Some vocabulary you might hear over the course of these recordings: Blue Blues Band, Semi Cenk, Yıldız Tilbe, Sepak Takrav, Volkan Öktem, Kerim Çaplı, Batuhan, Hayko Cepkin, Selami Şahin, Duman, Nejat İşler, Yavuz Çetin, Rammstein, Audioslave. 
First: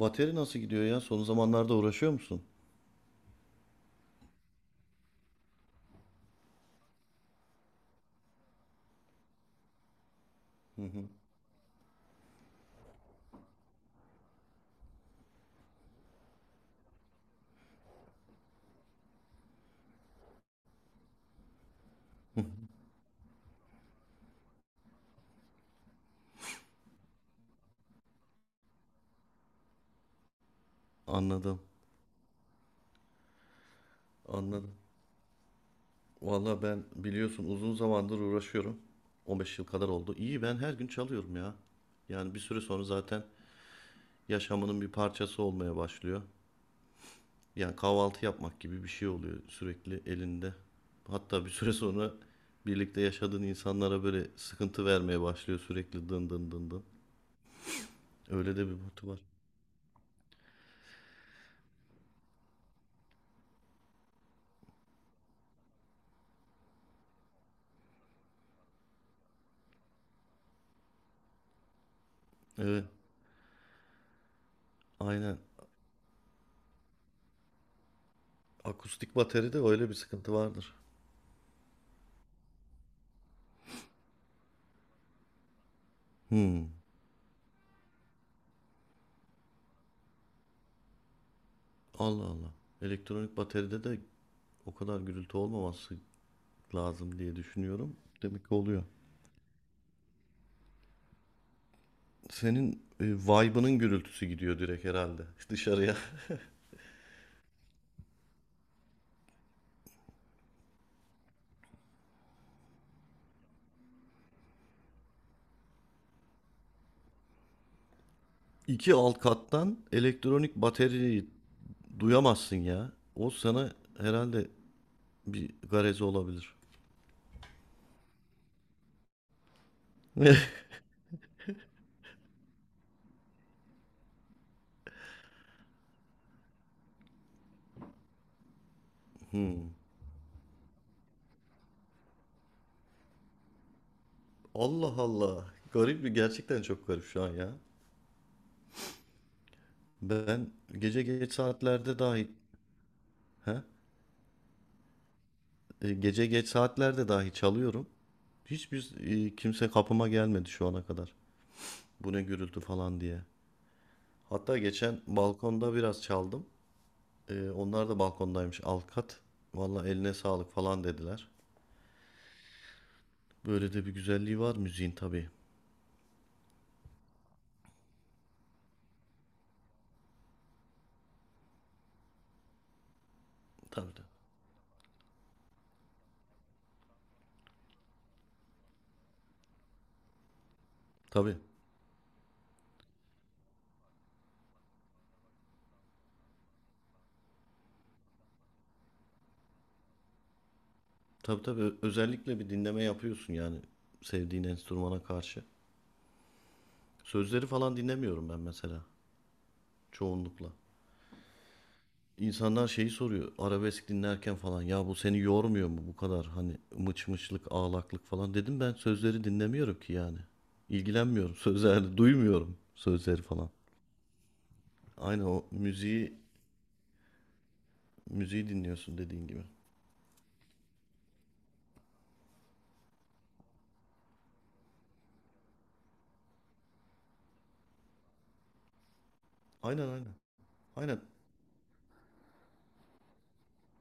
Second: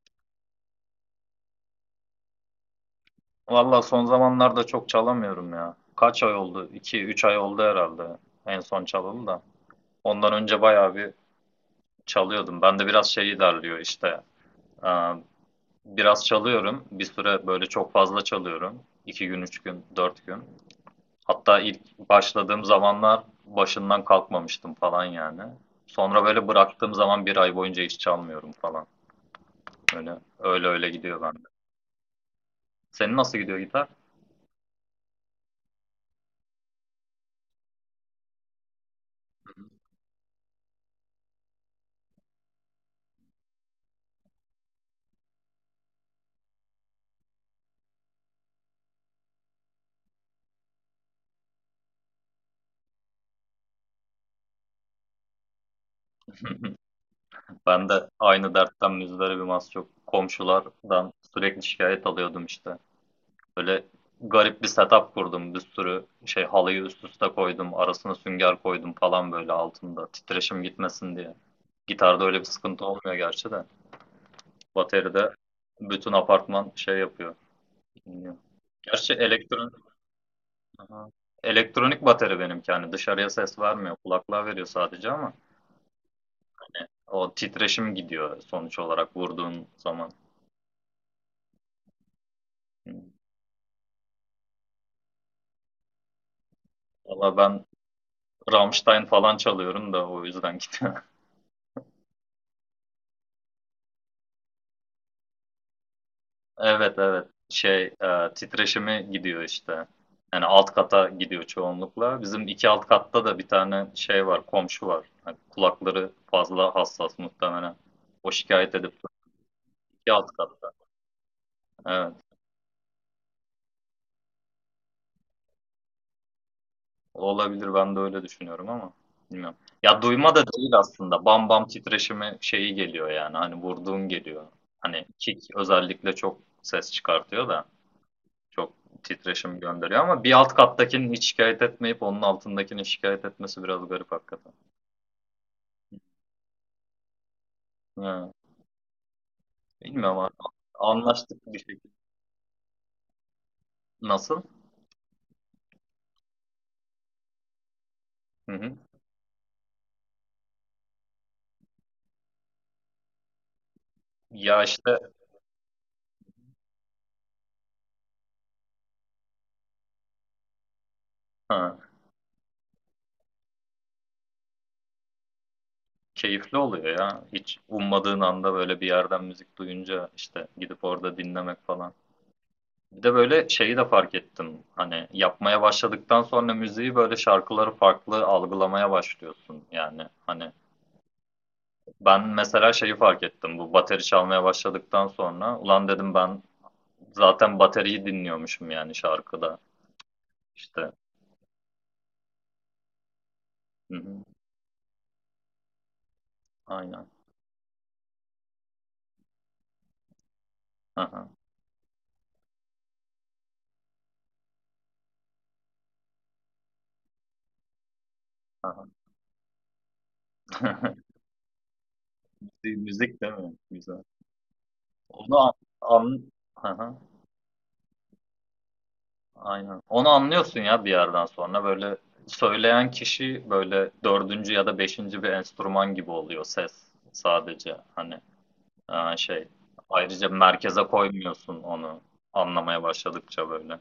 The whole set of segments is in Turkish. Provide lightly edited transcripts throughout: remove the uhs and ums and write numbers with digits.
Bateri nasıl gidiyor ya? Son zamanlarda uğraşıyor musun? Valla son zamanlarda çok çalamıyorum ya. Kaç ay oldu? 2 üç ay oldu herhalde en son çalalı da. Ondan önce Hı bayağı hı. bir çalıyordum. Ben de biraz şey ilerliyor işte. Ee, Biraz çalıyorum. Bir süre böyle çok fazla çalıyorum. 2 gün, 3 gün, 4 gün. Hatta ilk başladığım zamanlar başından kalkmamıştım falan yani. Sonra böyle bıraktığım zaman bir ay boyunca hiç çalmıyorum falan. Öyle öyle, öyle gidiyor bende. Anladım. Senin nasıl gidiyor gitar? Anladım. Valla ben biliyorsun uzun zamandır uğraşıyorum. 15 yıl kadar oldu. İyi ben her gün çalıyorum ya. Yani bir süre sonra zaten yaşamının bir parçası olmaya başlıyor. Yani kahvaltı yapmak gibi bir şey oluyor sürekli elinde. Hatta bir süre sonra birlikte yaşadığın insanlara böyle sıkıntı vermeye başlıyor sürekli dın dın dın dın. Ben de aynı Öyle de bir dertten botu var. müzdaribim az çok. Komşulardan sürekli şikayet alıyordum işte. Böyle garip bir setup kurdum. Bir sürü şey halıyı üst üste koydum. Arasına sünger koydum falan böyle altında. Titreşim gitmesin diye. Gitarda öyle bir sıkıntı Evet, olmuyor gerçi de. Bateride aynen. bütün apartman şey yapıyor. Dinliyor. Gerçi Akustik bateride öyle bir sıkıntı vardır. Aha. Elektronik bateri benimki. Yani dışarıya ses vermiyor. Kulaklığa veriyor sadece ama Hmm. o titreşim gidiyor sonuç olarak vurduğun zaman. Allah Allah. Elektronik bateride de o kadar gürültü olmaması lazım diye Valla ben düşünüyorum. Demek ki oluyor. Rammstein falan çalıyorum da o yüzden gidiyor. Senin vibe'ının gürültüsü gidiyor direkt herhalde dışarıya. Evet evet. Titreşimi gidiyor işte. Yani alt kata gidiyor çoğunlukla. Bizim iki alt katta da bir tane şey var, komşu var. Hani kulakları fazla hassas muhtemelen. O şikayet edip İki alt kattan iki alt elektronik katta. bataryayı Evet. duyamazsın ya. O sana herhalde bir garezi olabilir. Olabilir ben de öyle düşünüyorum ama bilmiyorum. Ya duyma da değil aslında. Bam bam titreşimi şeyi geliyor yani. Hani vurduğun geliyor. Hani kick özellikle çok ses çıkartıyor da. Çok titreşim Hmm. gönderiyor ama bir alt kattakinin hiç şikayet etmeyip onun altındakinin şikayet etmesi biraz garip hakikaten. Allah Allah. Garip bir gerçekten çok garip şu an ya. Ha, bilmiyorum abi. Ben gece geç Anlaştık bir şekilde. saatlerde dahi. He? Nasıl? Gece geç saatlerde dahi çalıyorum. Hı hı. Hiçbir kimse kapıma gelmedi şu ana kadar. Bu ne gürültü falan diye. Hatta Ya işte geçen balkonda biraz çaldım. Onlar da balkondaymış alt kat. Valla eline sağlık falan dediler. ha, Böyle de bir güzelliği var müziğin tabii. keyifli oluyor ya. Hiç ummadığın anda böyle bir yerden müzik duyunca işte gidip orada dinlemek falan. Bir de böyle şeyi de Tabii tabii. fark ettim. Hani yapmaya başladıktan sonra müziği böyle şarkıları farklı algılamaya başlıyorsun. Yani hani. Tabii Ben mesela şeyi fark ettim. Bu bateri çalmaya başladıktan sonra ulan dedim ben zaten bateriyi dinliyormuşum yani şarkıda. İşte. tabii tabii. Özellikle bir dinleme yapıyorsun yani Hı hı. sevdiğin enstrümana karşı. Aynen. Sözleri falan dinlemiyorum ben mesela çoğunlukla. Hı hı. İnsanlar şeyi soruyor arabesk dinlerken falan ya bu seni yormuyor mu bu kadar hani mıç mıçlık ağlaklık falan dedim Hı ben hı. sözleri dinlemiyorum ki yani ilgilenmiyorum sözlerle duymuyorum Müzik sözleri değil falan. mi? Güzel. Aynen Onu o an, müziği an Hı hı. müziği dinliyorsun dediğin gibi. Aynen. Onu anlıyorsun ya bir yerden sonra böyle söyleyen kişi böyle dördüncü ya da beşinci bir enstrüman gibi oluyor ses sadece hani e, şey Aynen aynen. ayrıca merkeze Aynen koymuyorsun onu anlamaya başladıkça böyle.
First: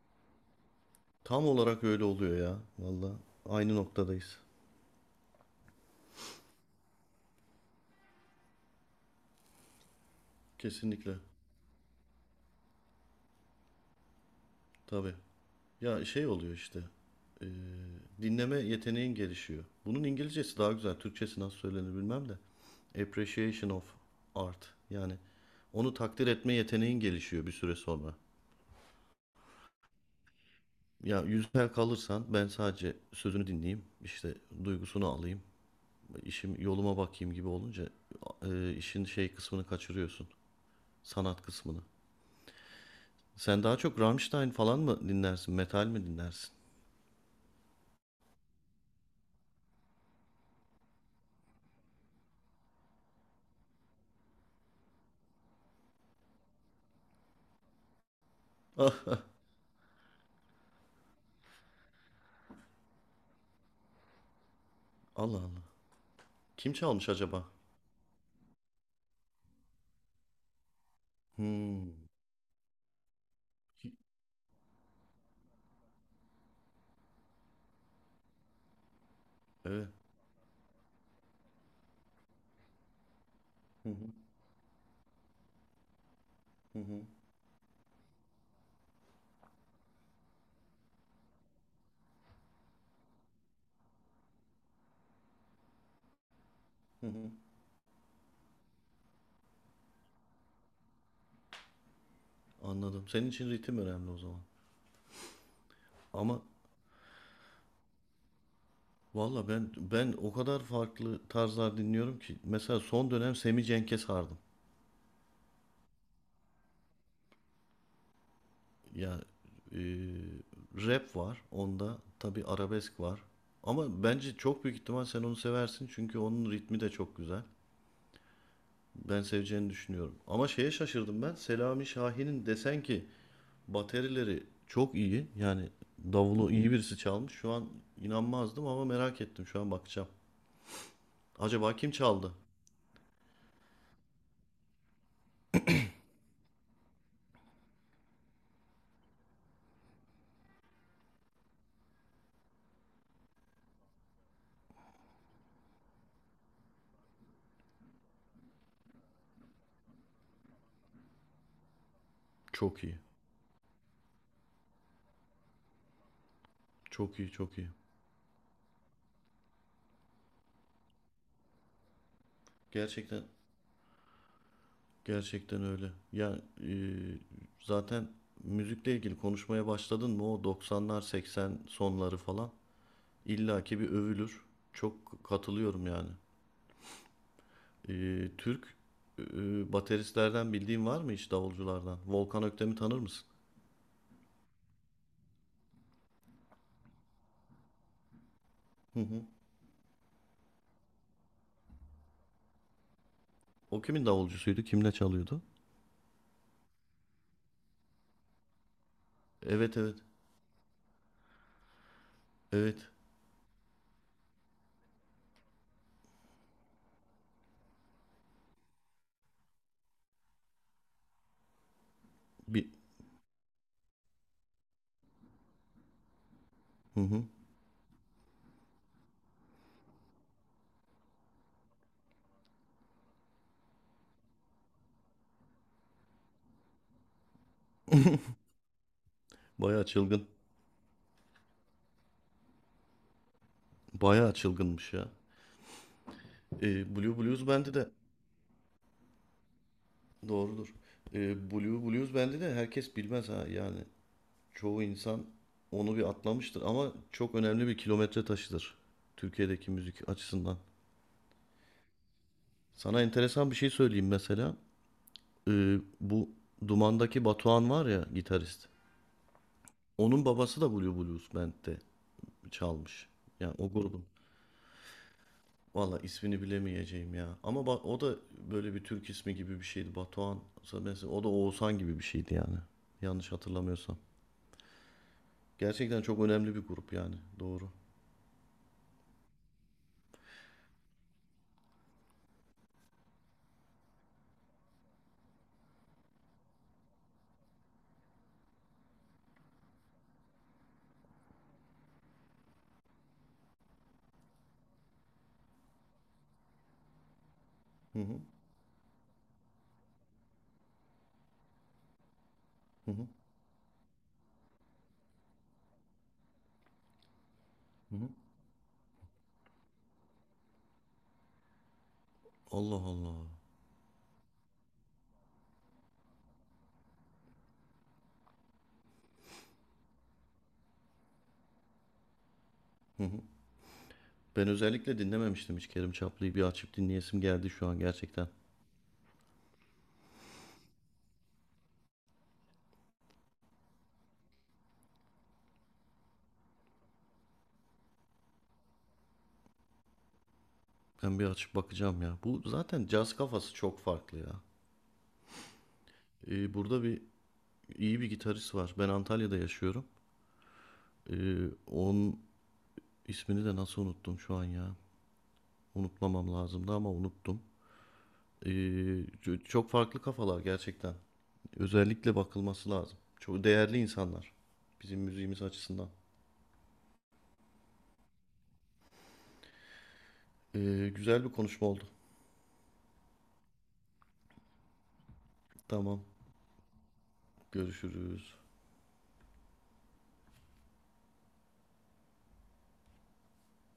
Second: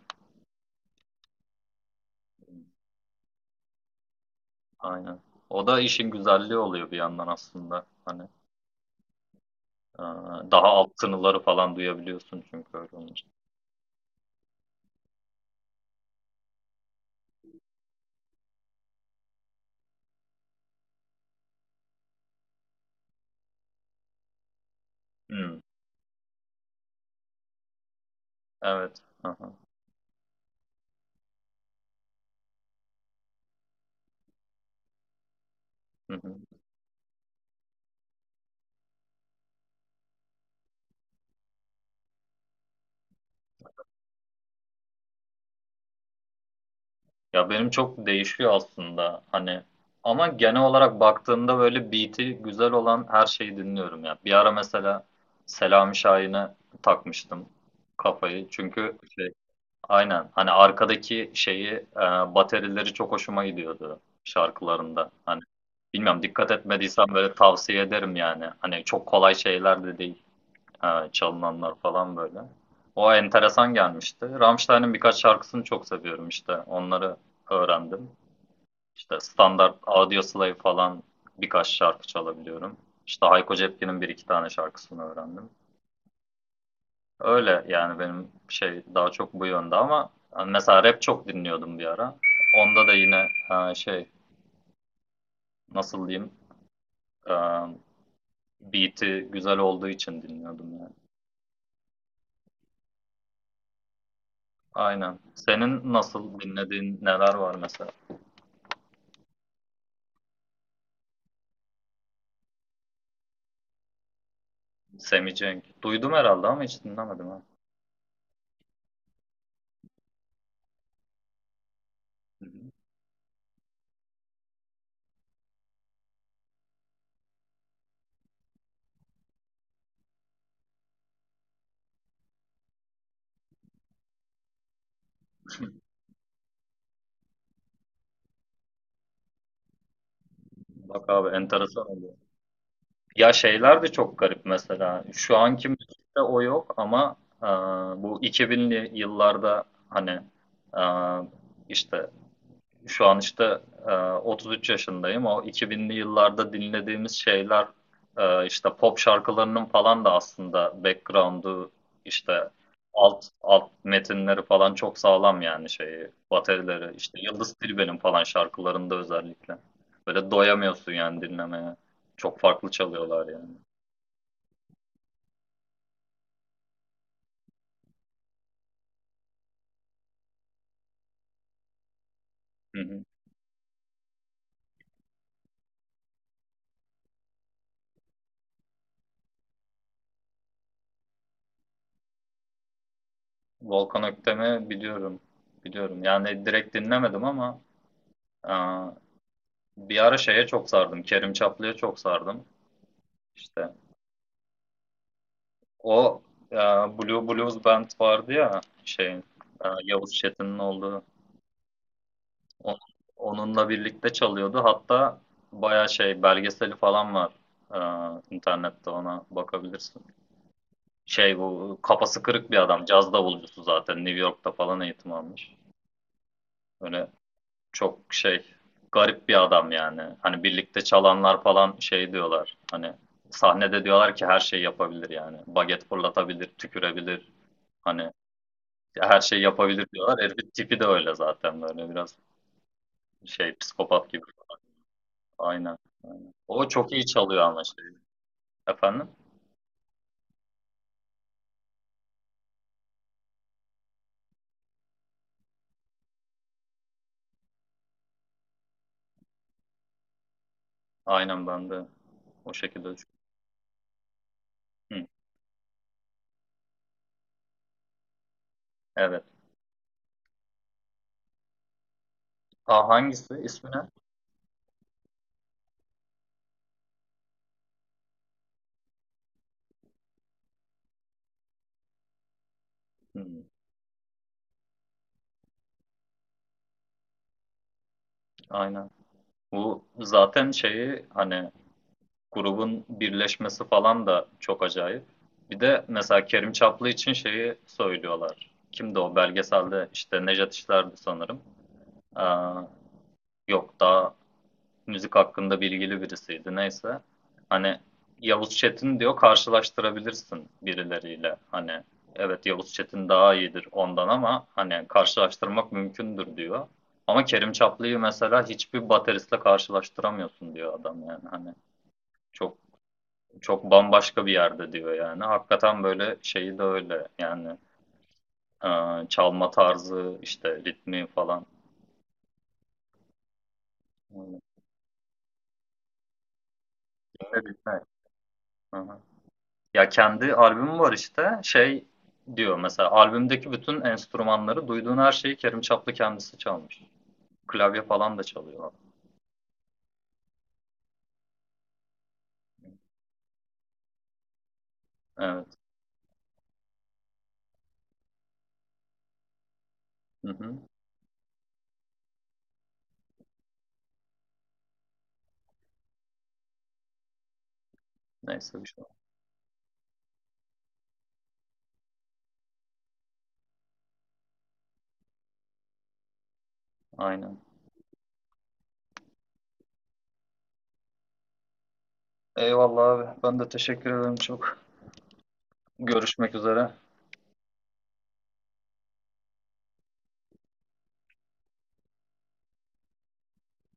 tam olarak öyle oluyor ya valla aynı noktadayız. Aynen. O da işin güzelliği oluyor bir yandan aslında. Hani e, daha alt Kesinlikle tınıları falan duyabiliyorsun çünkü öyle olunca. tabii. Ya şey oluyor işte e, dinleme yeteneğin gelişiyor. Bunun İngilizcesi daha güzel. Türkçesi nasıl söylenir bilmem de. Appreciation of art. Yani Hmm, onu takdir etme yeteneğin gelişiyor bir süre sonra. evet. Aha, Ya yüzler kalırsan ben sadece sözünü dinleyeyim, işte duygusunu alayım, hı hı. işim yoluma bakayım gibi olunca işin şey kısmını kaçırıyorsun. Sanat kısmını. Sen daha çok Rammstein falan mı dinlersin, metal mi dinlersin? Ya benim çok değişiyor aslında. Hani ama genel olarak baktığımda böyle beat'i güzel olan her şeyi dinliyorum ya. Bir ara mesela Selami Şahin'e takmıştım kafayı. Çünkü Allah Aynen. Hani arkadaki şeyi, e, baterileri çok hoşuma gidiyordu şarkılarında. Allah. Hani bilmiyorum dikkat Kim etmediysen çalmış böyle acaba? tavsiye ederim yani. Hani çok kolay şeyler de değil çalınanlar Hmm, falan böyle. O enteresan gelmişti. Rammstein'in birkaç şarkısını çok seviyorum işte. Onları öğrendim. İşte standart evet. Audioslave falan birkaç şarkı çalabiliyorum. İşte Hayko Hı Cepkin'in hı, bir iki tane şarkısını öğrendim. hı hı. Öyle yani benim şey daha çok bu yönde ama hani mesela rap çok dinliyordum bir ara. Onda da yine e, şey nasıl diyeyim Hı hı. e, beat'i güzel olduğu için dinliyordum yani. Anladım. Senin için ritim önemli o zaman. Aynen. Senin nasıl Ama dinlediğin neler var mesela? valla ben o kadar farklı tarzlar dinliyorum ki. Mesela son dönem Semi Cenk'e sardım. Semi Cenk. Duydum herhalde ama hiç dinlemedim ha. Ya e, rap var onda. Tabii Hı hı. arabesk var. Ama bence çok büyük ihtimal sen onu seversin. Çünkü onun ritmi de çok güzel. Ben seveceğini düşünüyorum. Ama şeye şaşırdım ben. Selami Şahin'in desen ki baterileri çok iyi. Yani davulu iyi birisi çalmış. Şu an inanmazdım ama merak ettim. Şu an bakacağım. Bak abi Acaba enteresan kim oluyor. çaldı? Ya şeyler de çok garip mesela. Şu anki müzikte o yok ama e, bu 2000'li yıllarda hani e, işte Şu an işte 33 yaşındayım. O 2000'li yıllarda dinlediğimiz şeyler işte pop şarkılarının falan da aslında background'u işte Çok iyi. alt metinleri falan çok sağlam yani şeyi baterileri işte Çok iyi, Yıldız çok iyi. Tilbe'nin falan şarkılarında özellikle. Böyle doyamıyorsun yani dinlemeye. Çok farklı Gerçekten çalıyorlar yani. gerçekten öyle. Ya e, zaten müzikle ilgili konuşmaya başladın mı o 90'lar 80 sonları falan Hı hı. illaki bir övülür. Çok katılıyorum yani. Türk bateristlerden bildiğin var mı hiç davulculardan? Volkan Öktem'i tanır mısın? Volkan Öktem'i biliyorum. Biliyorum. Yani direkt dinlemedim ama e, Hı hı. bir ara şeye çok sardım. Kerim Çaplı'ya çok sardım. İşte O kimin davulcusuydu? Kimle çalıyordu? o e, Blue Blues Band vardı ya Evet evet. Yavuz Çetin'in olduğu O- Evet. onunla birlikte çalıyordu. Hatta baya şey belgeseli falan var internette ona bakabilirsin. Şey bu kafası kırık bir Bir adam caz davulcusu zaten New York'ta falan eğitim almış. hı Böyle hı. çok şey garip bir adam yani. Hani birlikte çalanlar falan şey diyorlar hani sahnede diyorlar ki her şeyi yapabilir yani. Baget fırlatabilir, tükürebilir. Hani ya her şeyi Bayağı yapabilir diyorlar. çılgın. Herifin tipi de öyle zaten böyle biraz şey psikopat gibi. Bayağı çılgınmış ya. Aynen. O çok iyi Blue çalıyor Blues ama Band'i şey. de Efendim? doğrudur. Blue Blues bende de herkes bilmez ha yani. Çoğu insan onu bir atlamıştır ama çok önemli bir kilometre taşıdır Türkiye'deki müzik açısından. Aynen ben de o şekilde Sana düşünüyorum. enteresan bir şey söyleyeyim mesela. Hı, Bu Duman'daki Batuhan var ya gitarist. evet. Onun babası da Blue Blues Band'de Ha, çalmış. hangisi? Yani İsmi o ne? grubun. Valla ismini bilemeyeceğim ya. Ama o da böyle bir Türk ismi gibi bir şeydi. Batuhan. Mesela o da Oğuzhan gibi bir şeydi yani. Yanlış Hı, hatırlamıyorsam. Gerçekten çok önemli bir grup yani. Doğru. aynen. Bu zaten şeyi hani grubun birleşmesi falan da çok acayip. Bir de mesela Kerim Çaplı için şeyi söylüyorlar. Kimdi o belgeselde? İşte Nejat İşler'di sanırım. Aa, yok daha müzik hakkında bilgili birisiydi neyse. Hani Hı hı. Yavuz Çetin diyor karşılaştırabilirsin birileriyle. Hani evet Yavuz Hı hı. Çetin daha iyidir ondan ama hani karşılaştırmak mümkündür diyor. Ama Kerim Hı Çaplı'yı hı. mesela hiçbir bateristle karşılaştıramıyorsun diyor adam yani hani çok Allah Allah. çok bambaşka bir yerde diyor yani. Hakikaten böyle şeyi de öyle yani e, çalma tarzı işte ritmi falan. Öyle. Ben özellikle dinlememiştim hiç Kerim Çaplı'yı. Bir açıp dinleyesim geldi şu Ritmi? an gerçekten. Hı hı. Ya kendi albümü var işte. Şey diyor mesela albümdeki bütün enstrümanları duyduğun her şeyi Kerim Çaplı kendisi çalmış. Klavye falan da çalıyor. Ben bir açıp bakacağım ya. Bu zaten caz kafası çok farklı ya. Evet. Burada bir iyi bir gitarist var. Ben Antalya'da yaşıyorum. Hı hı. Onun ismini de nasıl unuttum şu an ya. Unutmamam lazımdı ama unuttum. Ee, Neyse bir şey. Çok farklı kafalar gerçekten. Özellikle bakılması lazım. Çok değerli insanlar. Bizim müziğimiz açısından. Aynen. Güzel bir konuşma oldu. Eyvallah abi. Ben de teşekkür ederim çok. Tamam. Görüşmek üzere. Görüşürüz.